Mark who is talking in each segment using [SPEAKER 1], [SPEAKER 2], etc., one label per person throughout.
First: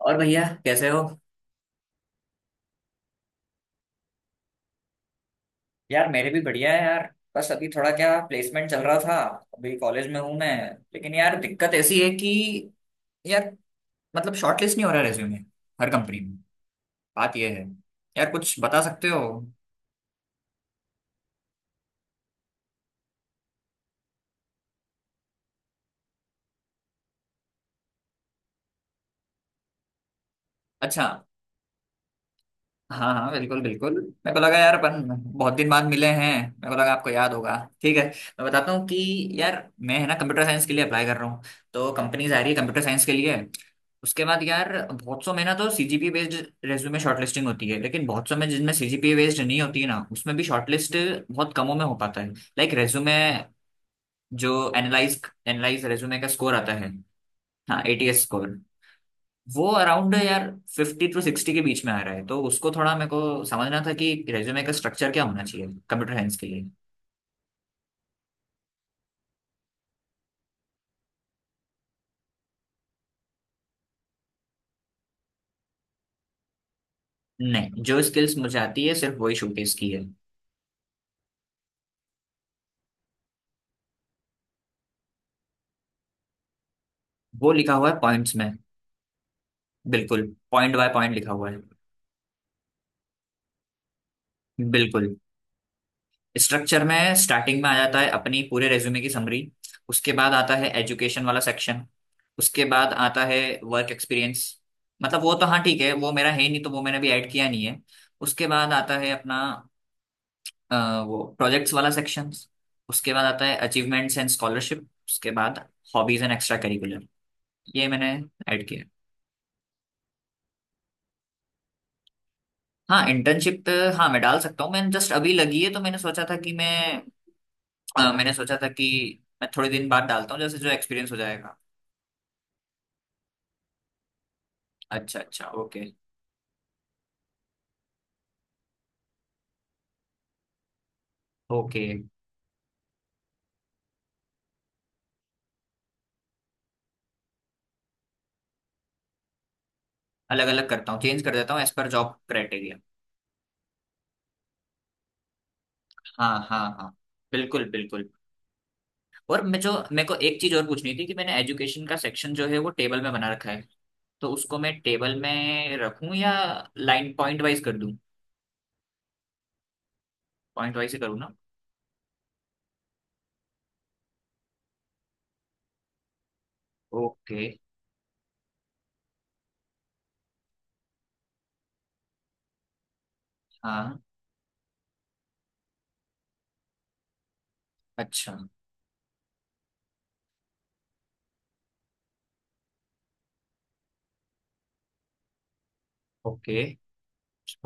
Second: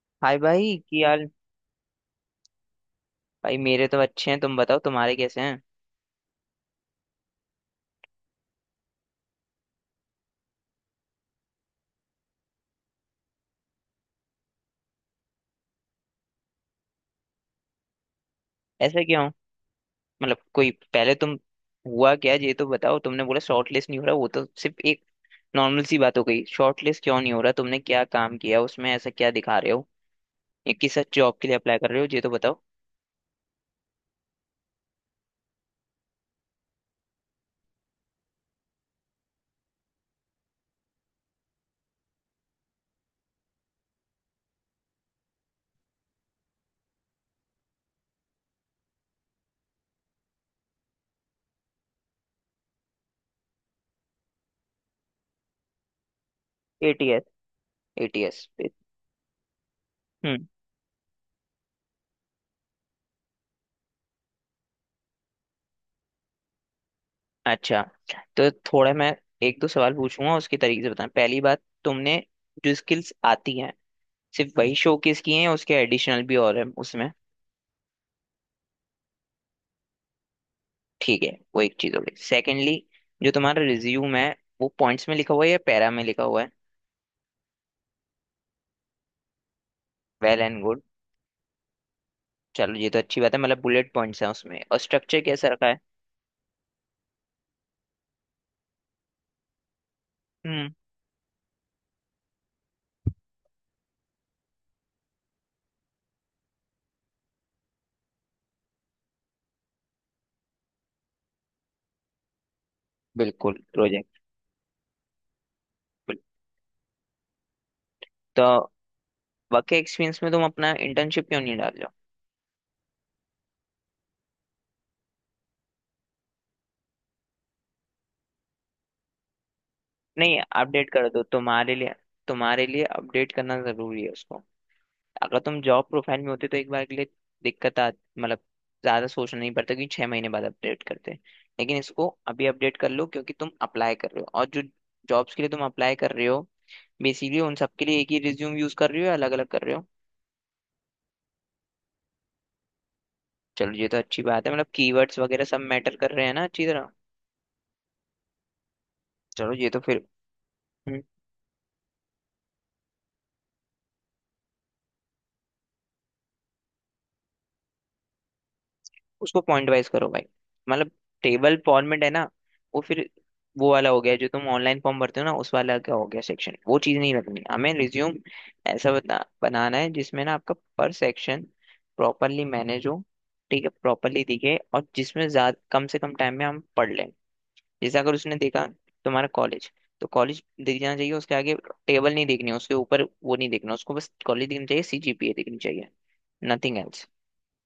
[SPEAKER 1] और
[SPEAKER 2] हाय
[SPEAKER 1] भैया
[SPEAKER 2] भाई
[SPEAKER 1] कैसे हो।
[SPEAKER 2] कि यार। भाई मेरे तो अच्छे हैं, तुम बताओ तुम्हारे कैसे हैं।
[SPEAKER 1] यार मेरे भी बढ़िया है यार। बस अभी थोड़ा क्या प्लेसमेंट चल रहा था। अभी कॉलेज में हूँ मैं। लेकिन यार दिक्कत ऐसी है कि यार मतलब शॉर्टलिस्ट नहीं हो रहा रेज्यूमे हर कंपनी में। बात ये है यार, कुछ बता
[SPEAKER 2] ऐसा
[SPEAKER 1] सकते हो?
[SPEAKER 2] क्यों? मतलब कोई पहले तुम हुआ क्या ये तो बताओ। तुमने बोला शॉर्ट लिस्ट नहीं हो रहा, वो तो सिर्फ एक नॉर्मल सी बात हो गई। शॉर्ट लिस्ट क्यों नहीं हो रहा? तुमने क्या काम किया उसमें, ऐसा क्या दिखा रहे हो या किस
[SPEAKER 1] अच्छा,
[SPEAKER 2] जॉब के लिए अप्लाई कर रहे हो ये तो बताओ।
[SPEAKER 1] हाँ हाँ, बिल्कुल बिल्कुल, मेरे को लगा यार अपन बहुत दिन बाद मिले हैं, मेरे को लगा आपको याद होगा। ठीक है मैं बताता हूँ कि यार, मैं है ना कंप्यूटर साइंस के लिए अप्लाई कर रहा हूँ, तो कंपनीज आ रही है कंप्यूटर साइंस के लिए। उसके बाद यार बहुत सौ में ना तो सीजीपीए बेस्ड रेज्यूमे शॉर्टलिस्टिंग होती है, लेकिन बहुत सौ में जिनमें सीजीपीए बेस्ड नहीं होती है ना उसमें भी शॉर्टलिस्ट बहुत कमों में हो पाता है। लाइक रेज्यूमे जो एनालाइज एनालाइज रेज्यूमे का स्कोर आता है।
[SPEAKER 2] एटीएस।
[SPEAKER 1] हाँ, एटीएस
[SPEAKER 2] एटीएस।
[SPEAKER 1] स्कोर वो अराउंड
[SPEAKER 2] हम्म।
[SPEAKER 1] यार 50 से 60 के बीच में आ रहा है। तो उसको थोड़ा मेरे को समझना था कि रेज्यूमे का स्ट्रक्चर क्या होना चाहिए कंप्यूटर साइंस के लिए।
[SPEAKER 2] अच्छा, तो थोड़ा मैं एक दो सवाल पूछूंगा उसके तरीके से बताना। पहली बात, तुमने जो स्किल्स आती हैं सिर्फ वही शोकेस किए हैं या उसके एडिशनल भी और हैं उसमें?
[SPEAKER 1] नहीं, जो स्किल्स मुझे आती है सिर्फ वही शोकेस की है।
[SPEAKER 2] ठीक है, वो एक चीज हो गई। सेकेंडली, जो तुम्हारा रिज्यूम है वो पॉइंट्स में लिखा हुआ है या पैरा में लिखा हुआ है?
[SPEAKER 1] वो लिखा हुआ है पॉइंट्स में, बिल्कुल।
[SPEAKER 2] Well and
[SPEAKER 1] point
[SPEAKER 2] good.
[SPEAKER 1] By point लिखा हुआ है।
[SPEAKER 2] चलो ये तो अच्छी बात है, मतलब बुलेट पॉइंट्स हैं उसमें। और
[SPEAKER 1] बिल्कुल।
[SPEAKER 2] स्ट्रक्चर कैसा रखा है?
[SPEAKER 1] स्ट्रक्चर में स्टार्टिंग में आ जाता है अपनी पूरे रेज्यूमे की समरी। उसके बाद आता है
[SPEAKER 2] हम्म।
[SPEAKER 1] एजुकेशन वाला सेक्शन। उसके बाद आता है वर्क एक्सपीरियंस। मतलब वो तो हाँ ठीक है, वो मेरा है नहीं, तो वो मैंने अभी ऐड किया नहीं है। उसके बाद आता है अपना अ, वो प्रोजेक्ट्स वाला सेक्शन। उसके बाद आता है
[SPEAKER 2] बिल्कुल
[SPEAKER 1] अचीवमेंट्स
[SPEAKER 2] प्रोजेक्ट।
[SPEAKER 1] And scholarship. उसके बाद हॉबीज एंड एक्स्ट्रा करिकुलर, ये मैंने
[SPEAKER 2] तो
[SPEAKER 1] ऐड किया।
[SPEAKER 2] वर्क एक्सपीरियंस में तुम अपना इंटर्नशिप क्यों नहीं डाल रहे हो?
[SPEAKER 1] हाँ इंटर्नशिप। हाँ मैं डाल सकता हूँ, मैंने जस्ट अभी लगी है तो मैंने सोचा था कि मैं मैंने सोचा था कि मैं थोड़े दिन बाद डालता
[SPEAKER 2] नहीं,
[SPEAKER 1] हूँ जैसे जो
[SPEAKER 2] अपडेट कर
[SPEAKER 1] एक्सपीरियंस हो
[SPEAKER 2] दो।
[SPEAKER 1] जाएगा।
[SPEAKER 2] तुम्हारे लिए, तुम्हारे लिए अपडेट करना जरूरी है उसको।
[SPEAKER 1] अच्छा
[SPEAKER 2] अगर
[SPEAKER 1] अच्छा,
[SPEAKER 2] तुम
[SPEAKER 1] ओके
[SPEAKER 2] जॉब प्रोफाइल में होते तो एक बार के लिए दिक्कत आ, मतलब ज्यादा सोचना नहीं पड़ता क्योंकि 6 महीने बाद अपडेट करते हैं। लेकिन
[SPEAKER 1] ओके।
[SPEAKER 2] इसको अभी अपडेट कर लो क्योंकि तुम अप्लाई कर रहे हो। और जो जॉब्स के लिए तुम अप्लाई कर रहे हो बेसिकली उन सब के लिए एक ही रिज्यूम यूज कर रहे हो या अलग अलग कर रहे हो?
[SPEAKER 1] अलग अलग करता हूँ, चेंज कर देता हूँ एज पर जॉब क्राइटेरिया।
[SPEAKER 2] चलो ये तो अच्छी बात है, मतलब कीवर्ड्स वगैरह सब मैटर कर रहे हैं
[SPEAKER 1] हाँ
[SPEAKER 2] ना
[SPEAKER 1] हाँ
[SPEAKER 2] अच्छी तरह।
[SPEAKER 1] हाँ, बिल्कुल बिल्कुल। और
[SPEAKER 2] चलो
[SPEAKER 1] मैं
[SPEAKER 2] ये
[SPEAKER 1] जो
[SPEAKER 2] तो फिर।
[SPEAKER 1] मेरे को एक चीज और पूछनी थी कि मैंने एजुकेशन का सेक्शन जो है वो टेबल में बना रखा है। तो उसको मैं टेबल में रखूं या लाइन पॉइंट वाइज कर दूं?
[SPEAKER 2] उसको पॉइंट वाइज करो भाई।
[SPEAKER 1] पॉइंट
[SPEAKER 2] मतलब
[SPEAKER 1] वाइज ही करूँ ना?
[SPEAKER 2] टेबल फॉर्मेट है ना, वो फिर वो वाला हो गया जो तुम ऑनलाइन फॉर्म भरते हो ना, उस वाला का हो गया सेक्शन। वो चीज़ नहीं
[SPEAKER 1] ओके।
[SPEAKER 2] रखनी हमें रिज्यूम। ऐसा बनाना है जिसमें ना आपका पर सेक्शन प्रॉपरली मैनेज हो। ठीक है,
[SPEAKER 1] हाँ।
[SPEAKER 2] प्रॉपरली दिखे और जिसमें ज्यादा कम से कम टाइम में हम पढ़ लें। जैसे अगर उसने
[SPEAKER 1] अच्छा,
[SPEAKER 2] देखा तुम्हारा कॉलेज, तो कॉलेज दिख जाना चाहिए उसके आगे। टेबल नहीं देखनी है, उसके ऊपर वो नहीं देखना उसको, बस कॉलेज दिखनी चाहिए, सीजीपीए दिखनी चाहिए।
[SPEAKER 1] Okay
[SPEAKER 2] nothing else.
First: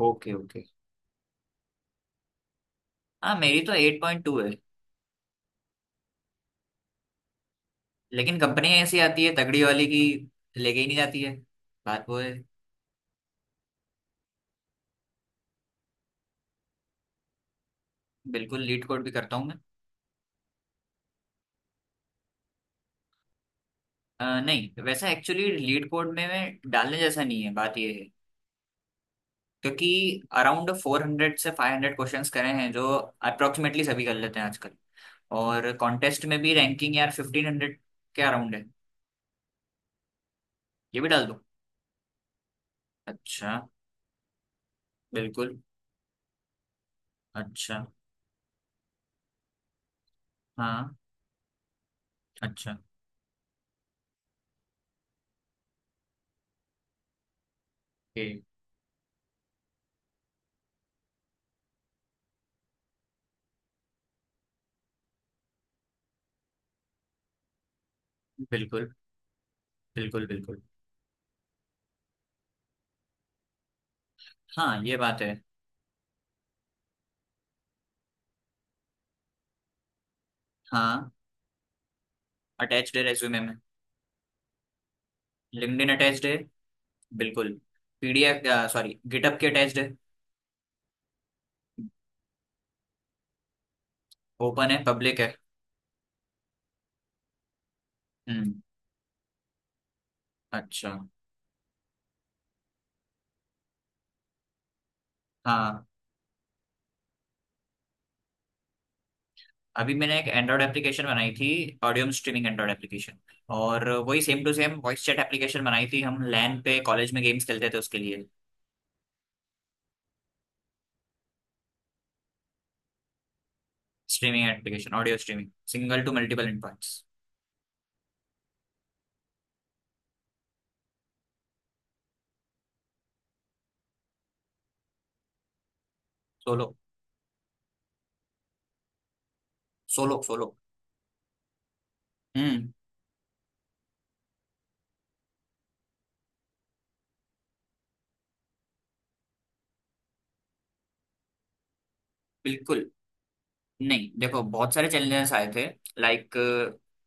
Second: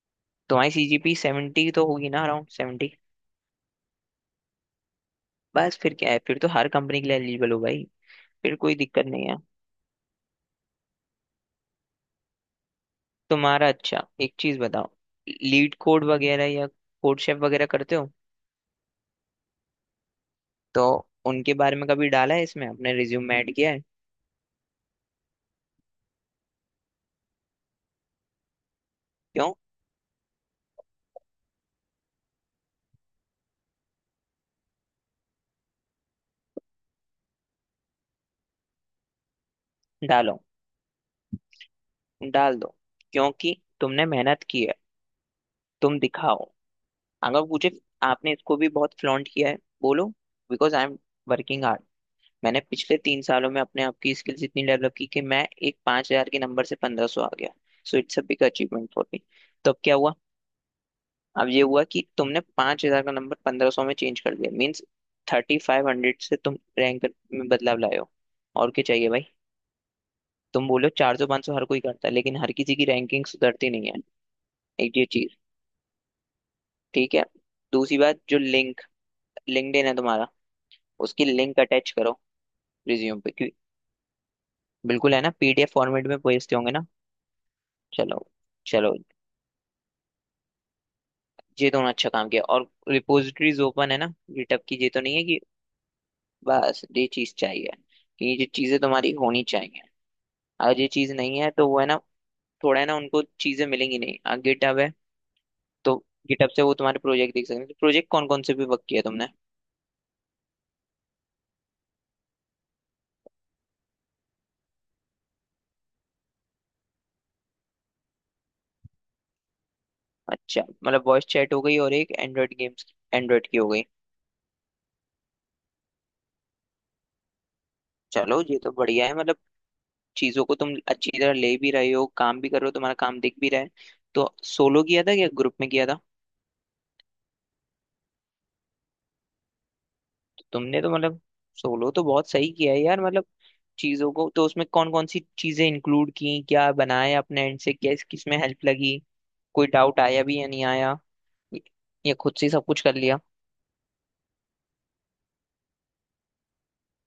[SPEAKER 1] Okay. Okay.
[SPEAKER 2] तुम्हारी सीजीपी 70 तो होगी ना, अराउंड 70?
[SPEAKER 1] हाँ मेरी तो 8.2 है।
[SPEAKER 2] बस फिर क्या है, फिर तो हर कंपनी के लिए एलिजिबल हो भाई।
[SPEAKER 1] लेकिन
[SPEAKER 2] फिर कोई
[SPEAKER 1] कंपनियां ऐसी
[SPEAKER 2] दिक्कत
[SPEAKER 1] आती
[SPEAKER 2] नहीं
[SPEAKER 1] है
[SPEAKER 2] है।
[SPEAKER 1] तगड़ी वाली की, लेके ही नहीं जाती है। बात वो है।
[SPEAKER 2] तुम्हारा अच्छा, एक चीज बताओ, लीड कोड वगैरह या कोड शेफ वगैरह करते हो?
[SPEAKER 1] बिल्कुल लीड कोड भी करता हूँ मैं।
[SPEAKER 2] तो उनके बारे में कभी डाला है इसमें, अपने रिज्यूम में ऐड किया है?
[SPEAKER 1] नहीं वैसा एक्चुअली लीड कोड में मैं डालने जैसा नहीं है, बात ये है।
[SPEAKER 2] क्यों?
[SPEAKER 1] क्योंकि अराउंड 400 से 500 क्वेश्चंस करे हैं जो अप्रोक्सीमेटली सभी कर लेते हैं आजकल। और कॉन्टेस्ट में भी रैंकिंग यार 1500 के अराउंड है।
[SPEAKER 2] डालो।
[SPEAKER 1] ये भी डाल दूँ?
[SPEAKER 2] डाल दो।
[SPEAKER 1] अच्छा।
[SPEAKER 2] क्योंकि तुमने मेहनत की है,
[SPEAKER 1] बिल्कुल।
[SPEAKER 2] तुम दिखाओ। अगर पूछे,
[SPEAKER 1] अच्छा।
[SPEAKER 2] आपने इसको भी बहुत फ्लॉन्ट किया है, बोलो, बिकॉज आई
[SPEAKER 1] हाँ।
[SPEAKER 2] Am working hard. मैंने
[SPEAKER 1] अच्छा,
[SPEAKER 2] पिछले 3 सालों में अपने आप की स्किल्स इतनी डेवलप की कि मैं एक 5,000 के नंबर से 1500 आ गया। So it's uh
[SPEAKER 1] okay.
[SPEAKER 2] Big achievement for me. तो अब क्या हुआ, अब ये हुआ कि तुमने 5,000 का नंबर 1500 में चेंज कर दिया, मीन्स 3500 से तुम रैंक में बदलाव लाए हो। और क्या
[SPEAKER 1] बिल्कुल
[SPEAKER 2] चाहिए भाई।
[SPEAKER 1] बिल्कुल बिल्कुल।
[SPEAKER 2] तुम बोलो, 400 500 हर कोई करता है लेकिन हर किसी की रैंकिंग सुधरती नहीं है।
[SPEAKER 1] हाँ ये
[SPEAKER 2] एक ये
[SPEAKER 1] बात है।
[SPEAKER 2] चीज। ठीक है। दूसरी बात, जो लिंक लिंक्डइन है तुम्हारा,
[SPEAKER 1] हाँ,
[SPEAKER 2] उसकी लिंक अटैच करो।
[SPEAKER 1] अटैच्ड है
[SPEAKER 2] रिज्यूम पे
[SPEAKER 1] रेज्यूमे
[SPEAKER 2] क्यों?
[SPEAKER 1] में।
[SPEAKER 2] बिल्कुल है ना, पीडीएफ
[SPEAKER 1] लिंक्डइन
[SPEAKER 2] फॉर्मेट में
[SPEAKER 1] अटैच्ड है,
[SPEAKER 2] भेजते होंगे ना।
[SPEAKER 1] बिल्कुल।
[SPEAKER 2] चलो।
[SPEAKER 1] पीडीएफ
[SPEAKER 2] चलो,
[SPEAKER 1] सॉरी गिटअप के अटैच्ड है।
[SPEAKER 2] ये दोनों अच्छा काम किया। और रिपोजिटरीज ओपन है ना गिटहब
[SPEAKER 1] ओपन
[SPEAKER 2] की,
[SPEAKER 1] है,
[SPEAKER 2] ये तो नहीं
[SPEAKER 1] पब्लिक
[SPEAKER 2] है
[SPEAKER 1] है।
[SPEAKER 2] कि? बस ये चीज चाहिए कि ये
[SPEAKER 1] हम्म।
[SPEAKER 2] चीजें तुम्हारी होनी चाहिए। अगर ये
[SPEAKER 1] अच्छा।
[SPEAKER 2] चीज नहीं है तो वो है ना, थोड़ा है ना उनको चीजें मिलेंगी नहीं, गिटहब है
[SPEAKER 1] हाँ।
[SPEAKER 2] तो गिटहब से वो तुम्हारे प्रोजेक्ट देख सकते हैं। तो प्रोजेक्ट कौन कौन से भी वर्क किया तुमने?
[SPEAKER 1] अभी मैंने एक एंड्रॉयड एप्लीकेशन बनाई थी, ऑडियो स्ट्रीमिंग एंड्रॉयड एप्लीकेशन। और वही same to same voice chat application बनाई थी, हम लैन पे कॉलेज में गेम्स खेलते थे उसके लिए।
[SPEAKER 2] अच्छा, मतलब वॉइस चैट हो गई और एक एंड्रॉइड गेम्स, एंड्रॉइड की हो गई।
[SPEAKER 1] Streaming application, audio streaming, single to multiple inputs.
[SPEAKER 2] चलो ये तो बढ़िया है, मतलब चीजों को तुम अच्छी तरह ले भी रहे हो, काम भी कर रहे हो, तुम्हारा काम दिख भी रहा है। तो सोलो किया था या ग्रुप में किया था?
[SPEAKER 1] सोलो। सोलो
[SPEAKER 2] तो
[SPEAKER 1] सोलो।
[SPEAKER 2] तुमने तो मतलब, सोलो तो बहुत सही
[SPEAKER 1] हम्म।
[SPEAKER 2] किया है यार, मतलब चीजों को। तो उसमें कौन कौन सी चीजें इंक्लूड की, क्या बनाया अपने एंड से, क्या किस में हेल्प लगी, कोई डाउट आया भी या नहीं आया, ये खुद से ही सब कुछ
[SPEAKER 1] बिल्कुल।
[SPEAKER 2] कर लिया?
[SPEAKER 1] नहीं देखो, बहुत सारे चैलेंजेस आए थे। लाइक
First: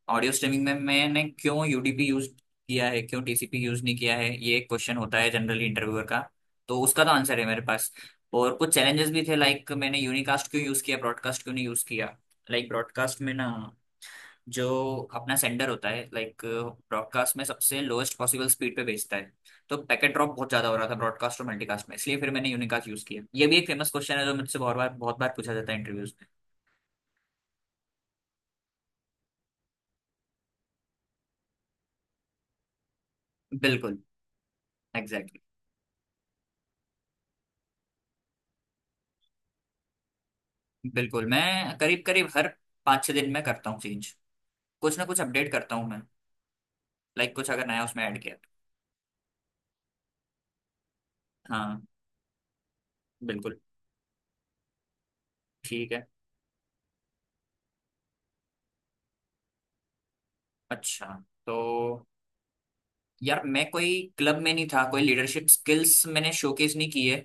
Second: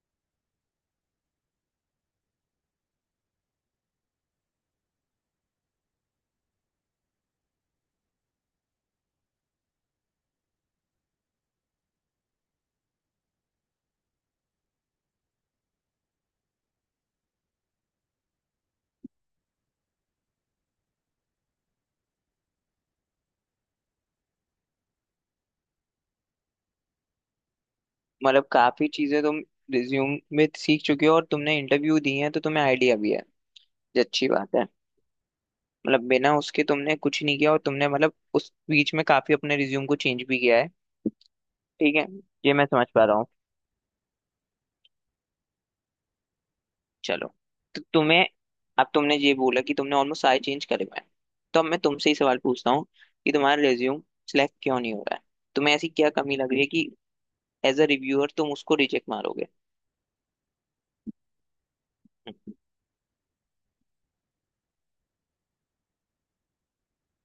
[SPEAKER 1] ऑडियो स्ट्रीमिंग में मैंने क्यों यूडीपी यूज किया है, क्यों टीसीपी यूज नहीं किया है, ये एक क्वेश्चन होता है जनरली इंटरव्यूअर का। तो उसका तो आंसर है मेरे पास। और कुछ चैलेंजेस भी थे, लाइक मैंने यूनिकास्ट क्यों यूज किया, ब्रॉडकास्ट क्यों नहीं यूज किया। लाइक ब्रॉडकास्ट में ना जो अपना सेंडर होता है लाइक ब्रॉडकास्ट में सबसे लोएस्ट पॉसिबल स्पीड पे भेजता है, तो पैकेट ड्रॉप बहुत ज्यादा हो रहा था ब्रॉडकास्ट और मल्टीकास्ट में। इसलिए फिर मैंने यूनिकास्ट यूज किया। ये भी एक फेमस क्वेश्चन है जो मुझसे बहुत बार पूछा जाता है इंटरव्यूज
[SPEAKER 2] मतलब काफी चीजें तुम रिज्यूम में सीख चुके हो और तुमने इंटरव्यू दिए हैं तो तुम्हें आइडिया भी है।
[SPEAKER 1] में। बिल्कुल।
[SPEAKER 2] ये अच्छी बात है।
[SPEAKER 1] Exactly exactly.
[SPEAKER 2] मतलब बिना उसके तुमने कुछ नहीं किया और तुमने, मतलब उस बीच में काफी अपने रिज्यूम को चेंज भी किया है।
[SPEAKER 1] बिल्कुल। मैं
[SPEAKER 2] ठीक
[SPEAKER 1] करीब
[SPEAKER 2] है,
[SPEAKER 1] करीब हर
[SPEAKER 2] ये मैं समझ
[SPEAKER 1] पाँच
[SPEAKER 2] पा
[SPEAKER 1] छः
[SPEAKER 2] रहा हूँ।
[SPEAKER 1] दिन में करता हूँ चेंज, कुछ ना कुछ अपडेट करता हूँ मैं,
[SPEAKER 2] चलो।
[SPEAKER 1] लाइक कुछ अगर
[SPEAKER 2] तो
[SPEAKER 1] नया उसमें ऐड
[SPEAKER 2] तुम्हें,
[SPEAKER 1] किया तो।
[SPEAKER 2] अब तुमने ये बोला कि तुमने ऑलमोस्ट सारे चेंज करे हुए हैं। तो अब मैं
[SPEAKER 1] हाँ।
[SPEAKER 2] तुमसे ही सवाल पूछता हूँ कि
[SPEAKER 1] बिल्कुल।
[SPEAKER 2] तुम्हारा रिज्यूम सिलेक्ट क्यों नहीं हो रहा है? तुम्हें ऐसी
[SPEAKER 1] ठीक है।
[SPEAKER 2] क्या कमी लग रही है कि एज अ रिव्यूअर तुम उसको रिजेक्ट मारोगे?
[SPEAKER 1] अच्छा, तो यार मैं कोई क्लब में नहीं था, कोई लीडरशिप स्किल्स मैंने शोकेस नहीं की है।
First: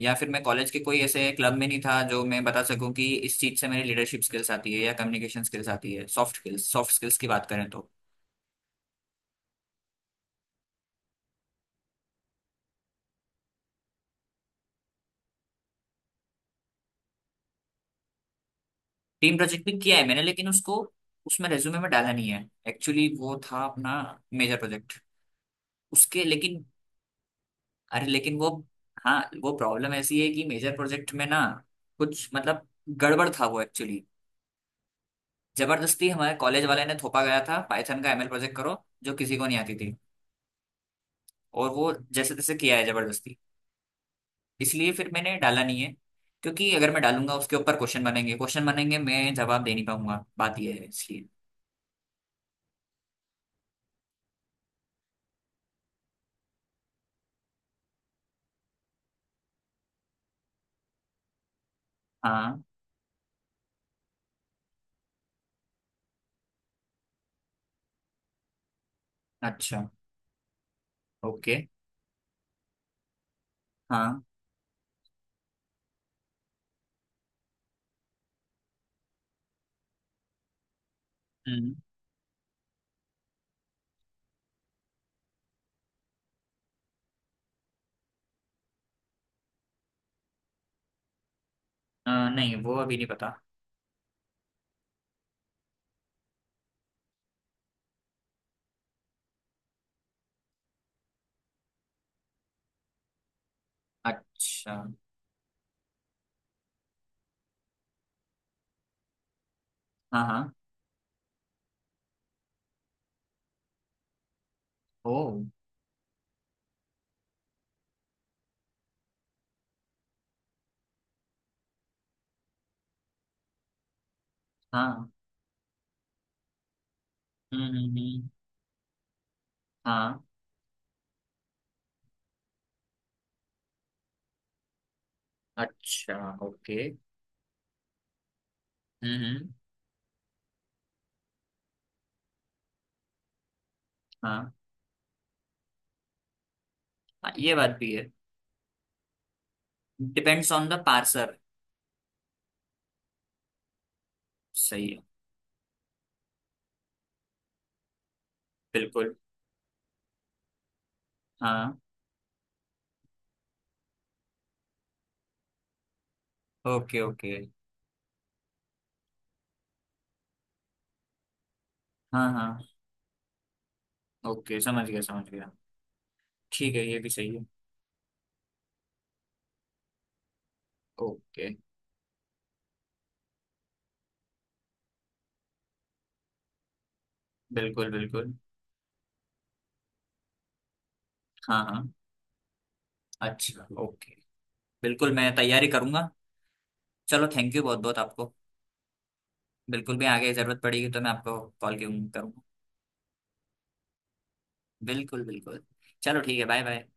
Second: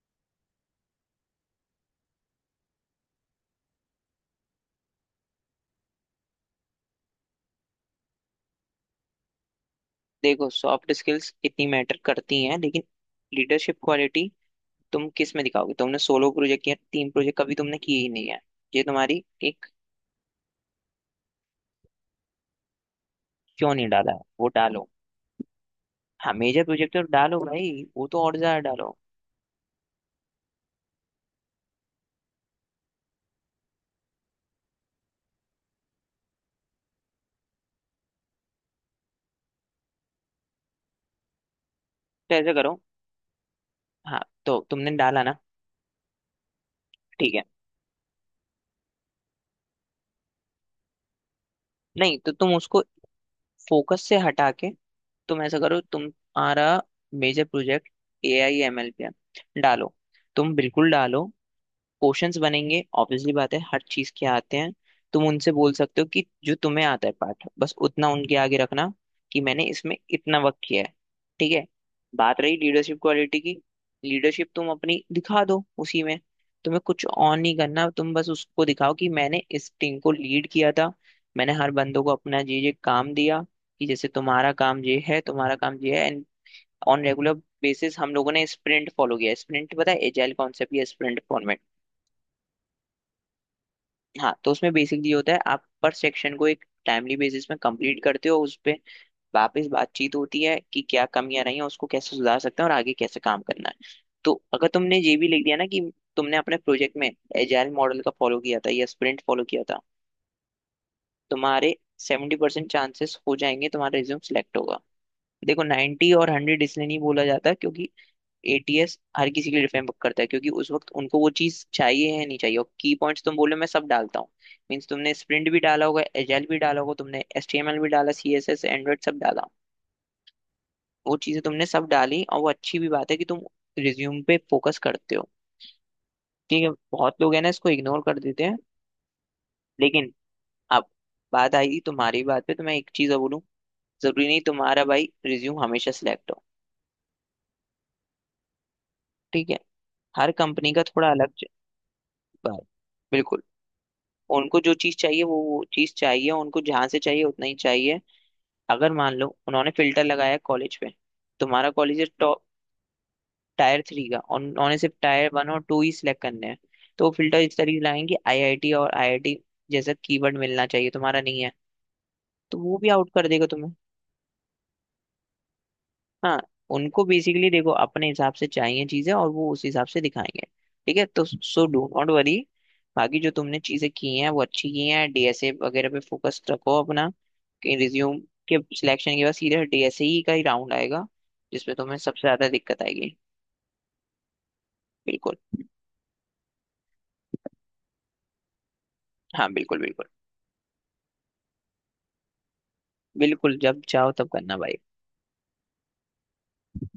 [SPEAKER 1] या फिर मैं कॉलेज के कोई ऐसे क्लब में नहीं था जो मैं बता सकूं कि इस चीज से मेरी लीडरशिप स्किल्स आती है या कम्युनिकेशन स्किल्स आती है। सॉफ्ट स्किल्स, सॉफ्ट स्किल्स की बात करें तो।
[SPEAKER 2] देखो, सॉफ्ट स्किल्स इतनी मैटर करती हैं लेकिन लीडरशिप क्वालिटी तुम किस में दिखाओगे? तुमने सोलो प्रोजेक्ट किया, टीम प्रोजेक्ट कभी तुमने किए ही नहीं है। ये तुम्हारी
[SPEAKER 1] टीम प्रोजेक्ट
[SPEAKER 2] एक।
[SPEAKER 1] भी किया है मैंने, लेकिन उसको उसमें रेज्यूमे में डाला नहीं है। एक्चुअली वो था
[SPEAKER 2] क्यों नहीं
[SPEAKER 1] अपना
[SPEAKER 2] डाला है, वो
[SPEAKER 1] मेजर
[SPEAKER 2] डालो।
[SPEAKER 1] प्रोजेक्ट उसके
[SPEAKER 2] हाँ
[SPEAKER 1] लेकिन,
[SPEAKER 2] मेजर प्रोजेक्ट तो डालो भाई,
[SPEAKER 1] अरे
[SPEAKER 2] वो तो
[SPEAKER 1] लेकिन
[SPEAKER 2] और
[SPEAKER 1] वो,
[SPEAKER 2] ज्यादा डालो।
[SPEAKER 1] हाँ वो प्रॉब्लम ऐसी है कि मेजर प्रोजेक्ट में ना कुछ मतलब गड़बड़ था वो एक्चुअली। जबरदस्ती हमारे कॉलेज वाले ने थोपा गया था, पाइथन का एमएल प्रोजेक्ट करो जो किसी को नहीं आती थी, और वो जैसे
[SPEAKER 2] तो ऐसे
[SPEAKER 1] तैसे किया
[SPEAKER 2] करो।
[SPEAKER 1] है जबरदस्ती।
[SPEAKER 2] हाँ, तो तुमने
[SPEAKER 1] इसलिए फिर
[SPEAKER 2] डाला
[SPEAKER 1] मैंने
[SPEAKER 2] ना।
[SPEAKER 1] डाला नहीं है, क्योंकि अगर मैं डालूंगा
[SPEAKER 2] ठीक है।
[SPEAKER 1] उसके ऊपर क्वेश्चन बनेंगे, क्वेश्चन बनेंगे मैं जवाब दे नहीं पाऊंगा, बात यह है इसलिए।
[SPEAKER 2] नहीं तो तुम उसको फोकस से हटा के, तुम ऐसा करो, तुम्हारा मेजर प्रोजेक्ट AI ML पे है, डालो, तुम बिल्कुल डालो। क्वेश्चंस
[SPEAKER 1] हाँ।
[SPEAKER 2] बनेंगे ऑब्वियसली, बात है, हर चीज के आते हैं। तुम उनसे बोल सकते हो कि जो तुम्हें आता है पाठ बस उतना उनके आगे रखना कि मैंने
[SPEAKER 1] अच्छा,
[SPEAKER 2] इसमें इतना वक्त किया है। ठीक
[SPEAKER 1] ओके।
[SPEAKER 2] है। बात रही लीडरशिप क्वालिटी की,
[SPEAKER 1] हाँ।
[SPEAKER 2] लीडरशिप तुम अपनी दिखा दो उसी में। तुम्हें कुछ ऑन नहीं करना, तुम बस उसको दिखाओ कि मैंने इस टीम को लीड किया था, मैंने हर
[SPEAKER 1] हम्म।
[SPEAKER 2] बंदों को अपना ये काम दिया, कि जैसे तुम्हारा काम ये है, तुम्हारा काम ये है। एंड ऑन रेगुलर बेसिस हम लोगों ने स्प्रिंट फॉलो किया। स्प्रिंट पता है, एजाइल कॉन्सेप्ट या स्प्रिंट?
[SPEAKER 1] नहीं वो अभी नहीं पता।
[SPEAKER 2] हाँ, तो उसमें बेसिकली होता है आप पर सेक्शन को एक टाइमली बेसिस में कंप्लीट करते हो, उस पे वापस बातचीत होती है कि क्या कमियां रही हैं, उसको कैसे सुधार सकते हैं और आगे कैसे काम करना है। तो अगर
[SPEAKER 1] अच्छा।
[SPEAKER 2] तुमने ये भी लिख दिया ना कि तुमने अपने प्रोजेक्ट में एजाइल मॉडल का फॉलो किया था या स्प्रिंट फॉलो किया था,
[SPEAKER 1] हाँ हाँ।
[SPEAKER 2] तुम्हारे 70% चांसेस हो जाएंगे तुम्हारा रिज्यूम सिलेक्ट होगा।
[SPEAKER 1] ओ।
[SPEAKER 2] देखो 90 और 100 इसलिए नहीं बोला जाता क्योंकि एटीएस हर किसी के लिए डिफरेंट करता है क्योंकि उस वक्त उनको वो चीज चाहिए, है नहीं चाहिए। और की पॉइंट्स तुम बोलो, मैं सब डालता हूँ, मीन्स
[SPEAKER 1] हाँ।
[SPEAKER 2] तुमने स्प्रिंट भी डाला होगा, एजाइल भी डाला होगा, तुमने एचटीएमएल भी डाला,
[SPEAKER 1] हम्म।
[SPEAKER 2] सीएसएस, एंड्रॉइड, सब डाला।
[SPEAKER 1] हाँ।
[SPEAKER 2] वो चीजें तुमने सब डाली और वो अच्छी भी बात है कि तुम रिज्यूम पे फोकस करते हो।
[SPEAKER 1] अच्छा,
[SPEAKER 2] ठीक है,
[SPEAKER 1] ओके।
[SPEAKER 2] बहुत लोग है ना इसको इग्नोर कर देते हैं।
[SPEAKER 1] हम्म।
[SPEAKER 2] लेकिन अब बात आई तुम्हारी बात पे, तो मैं एक चीज और बोलूँ, जरूरी नहीं
[SPEAKER 1] हाँ
[SPEAKER 2] तुम्हारा भाई रिज्यूम हमेशा सिलेक्ट हो।
[SPEAKER 1] हाँ, ये बात भी है।
[SPEAKER 2] ठीक है, हर
[SPEAKER 1] डिपेंड्स ऑन
[SPEAKER 2] कंपनी
[SPEAKER 1] द
[SPEAKER 2] का थोड़ा अलग
[SPEAKER 1] पार्सर।
[SPEAKER 2] बात, बिल्कुल। उनको जो
[SPEAKER 1] सही
[SPEAKER 2] चीज
[SPEAKER 1] है।
[SPEAKER 2] चाहिए वो चीज चाहिए, उनको जहां से चाहिए उतना ही चाहिए। अगर मान
[SPEAKER 1] बिल्कुल।
[SPEAKER 2] लो उन्होंने फिल्टर लगाया कॉलेज पे, तुम्हारा
[SPEAKER 1] हाँ।
[SPEAKER 2] कॉलेज है टॉप टायर 3 का और उन्होंने सिर्फ टायर 1 और 2 ही सिलेक्ट करने हैं,
[SPEAKER 1] ओके
[SPEAKER 2] तो वो
[SPEAKER 1] ओके।
[SPEAKER 2] फिल्टर इस तरीके से लगाएंगे आईआईटी और आईआईटी जैसा कीवर्ड मिलना चाहिए, तुम्हारा नहीं है,
[SPEAKER 1] हाँ
[SPEAKER 2] तो
[SPEAKER 1] हाँ,
[SPEAKER 2] वो भी आउट कर देगा तुम्हें।
[SPEAKER 1] ओके समझ गया समझ गया।
[SPEAKER 2] हाँ।
[SPEAKER 1] ठीक है, ये
[SPEAKER 2] उनको
[SPEAKER 1] भी सही है।
[SPEAKER 2] बेसिकली देखो अपने हिसाब से चाहिए चीजें और वो उस हिसाब से दिखाएंगे। ठीक है, तो
[SPEAKER 1] okay.
[SPEAKER 2] So do not worry. बाकी जो तुमने चीजें की हैं वो अच्छी की हैं। डीएसए वगैरह पे फोकस रखो अपना।
[SPEAKER 1] बिल्कुल
[SPEAKER 2] रिज्यूम
[SPEAKER 1] बिल्कुल।
[SPEAKER 2] के सिलेक्शन के बाद सीधे डीएसई का ही राउंड आएगा
[SPEAKER 1] हाँ
[SPEAKER 2] जिसमें
[SPEAKER 1] हाँ।
[SPEAKER 2] तुम्हें सबसे ज्यादा दिक्कत आएगी।
[SPEAKER 1] अच्छा, ओके। बिल्कुल मैं
[SPEAKER 2] बिल्कुल।
[SPEAKER 1] तैयारी करूंगा। चलो थैंक यू बहुत बहुत आपको।
[SPEAKER 2] हाँ बिल्कुल
[SPEAKER 1] बिल्कुल भी
[SPEAKER 2] बिल्कुल।
[SPEAKER 1] आगे जरूरत पड़ेगी तो मैं आपको कॉल करूंगा।
[SPEAKER 2] बिल्कुल जब चाहो तब करना भाई।
[SPEAKER 1] बिल्कुल बिल्कुल। चलो ठीक है, बाय बाय।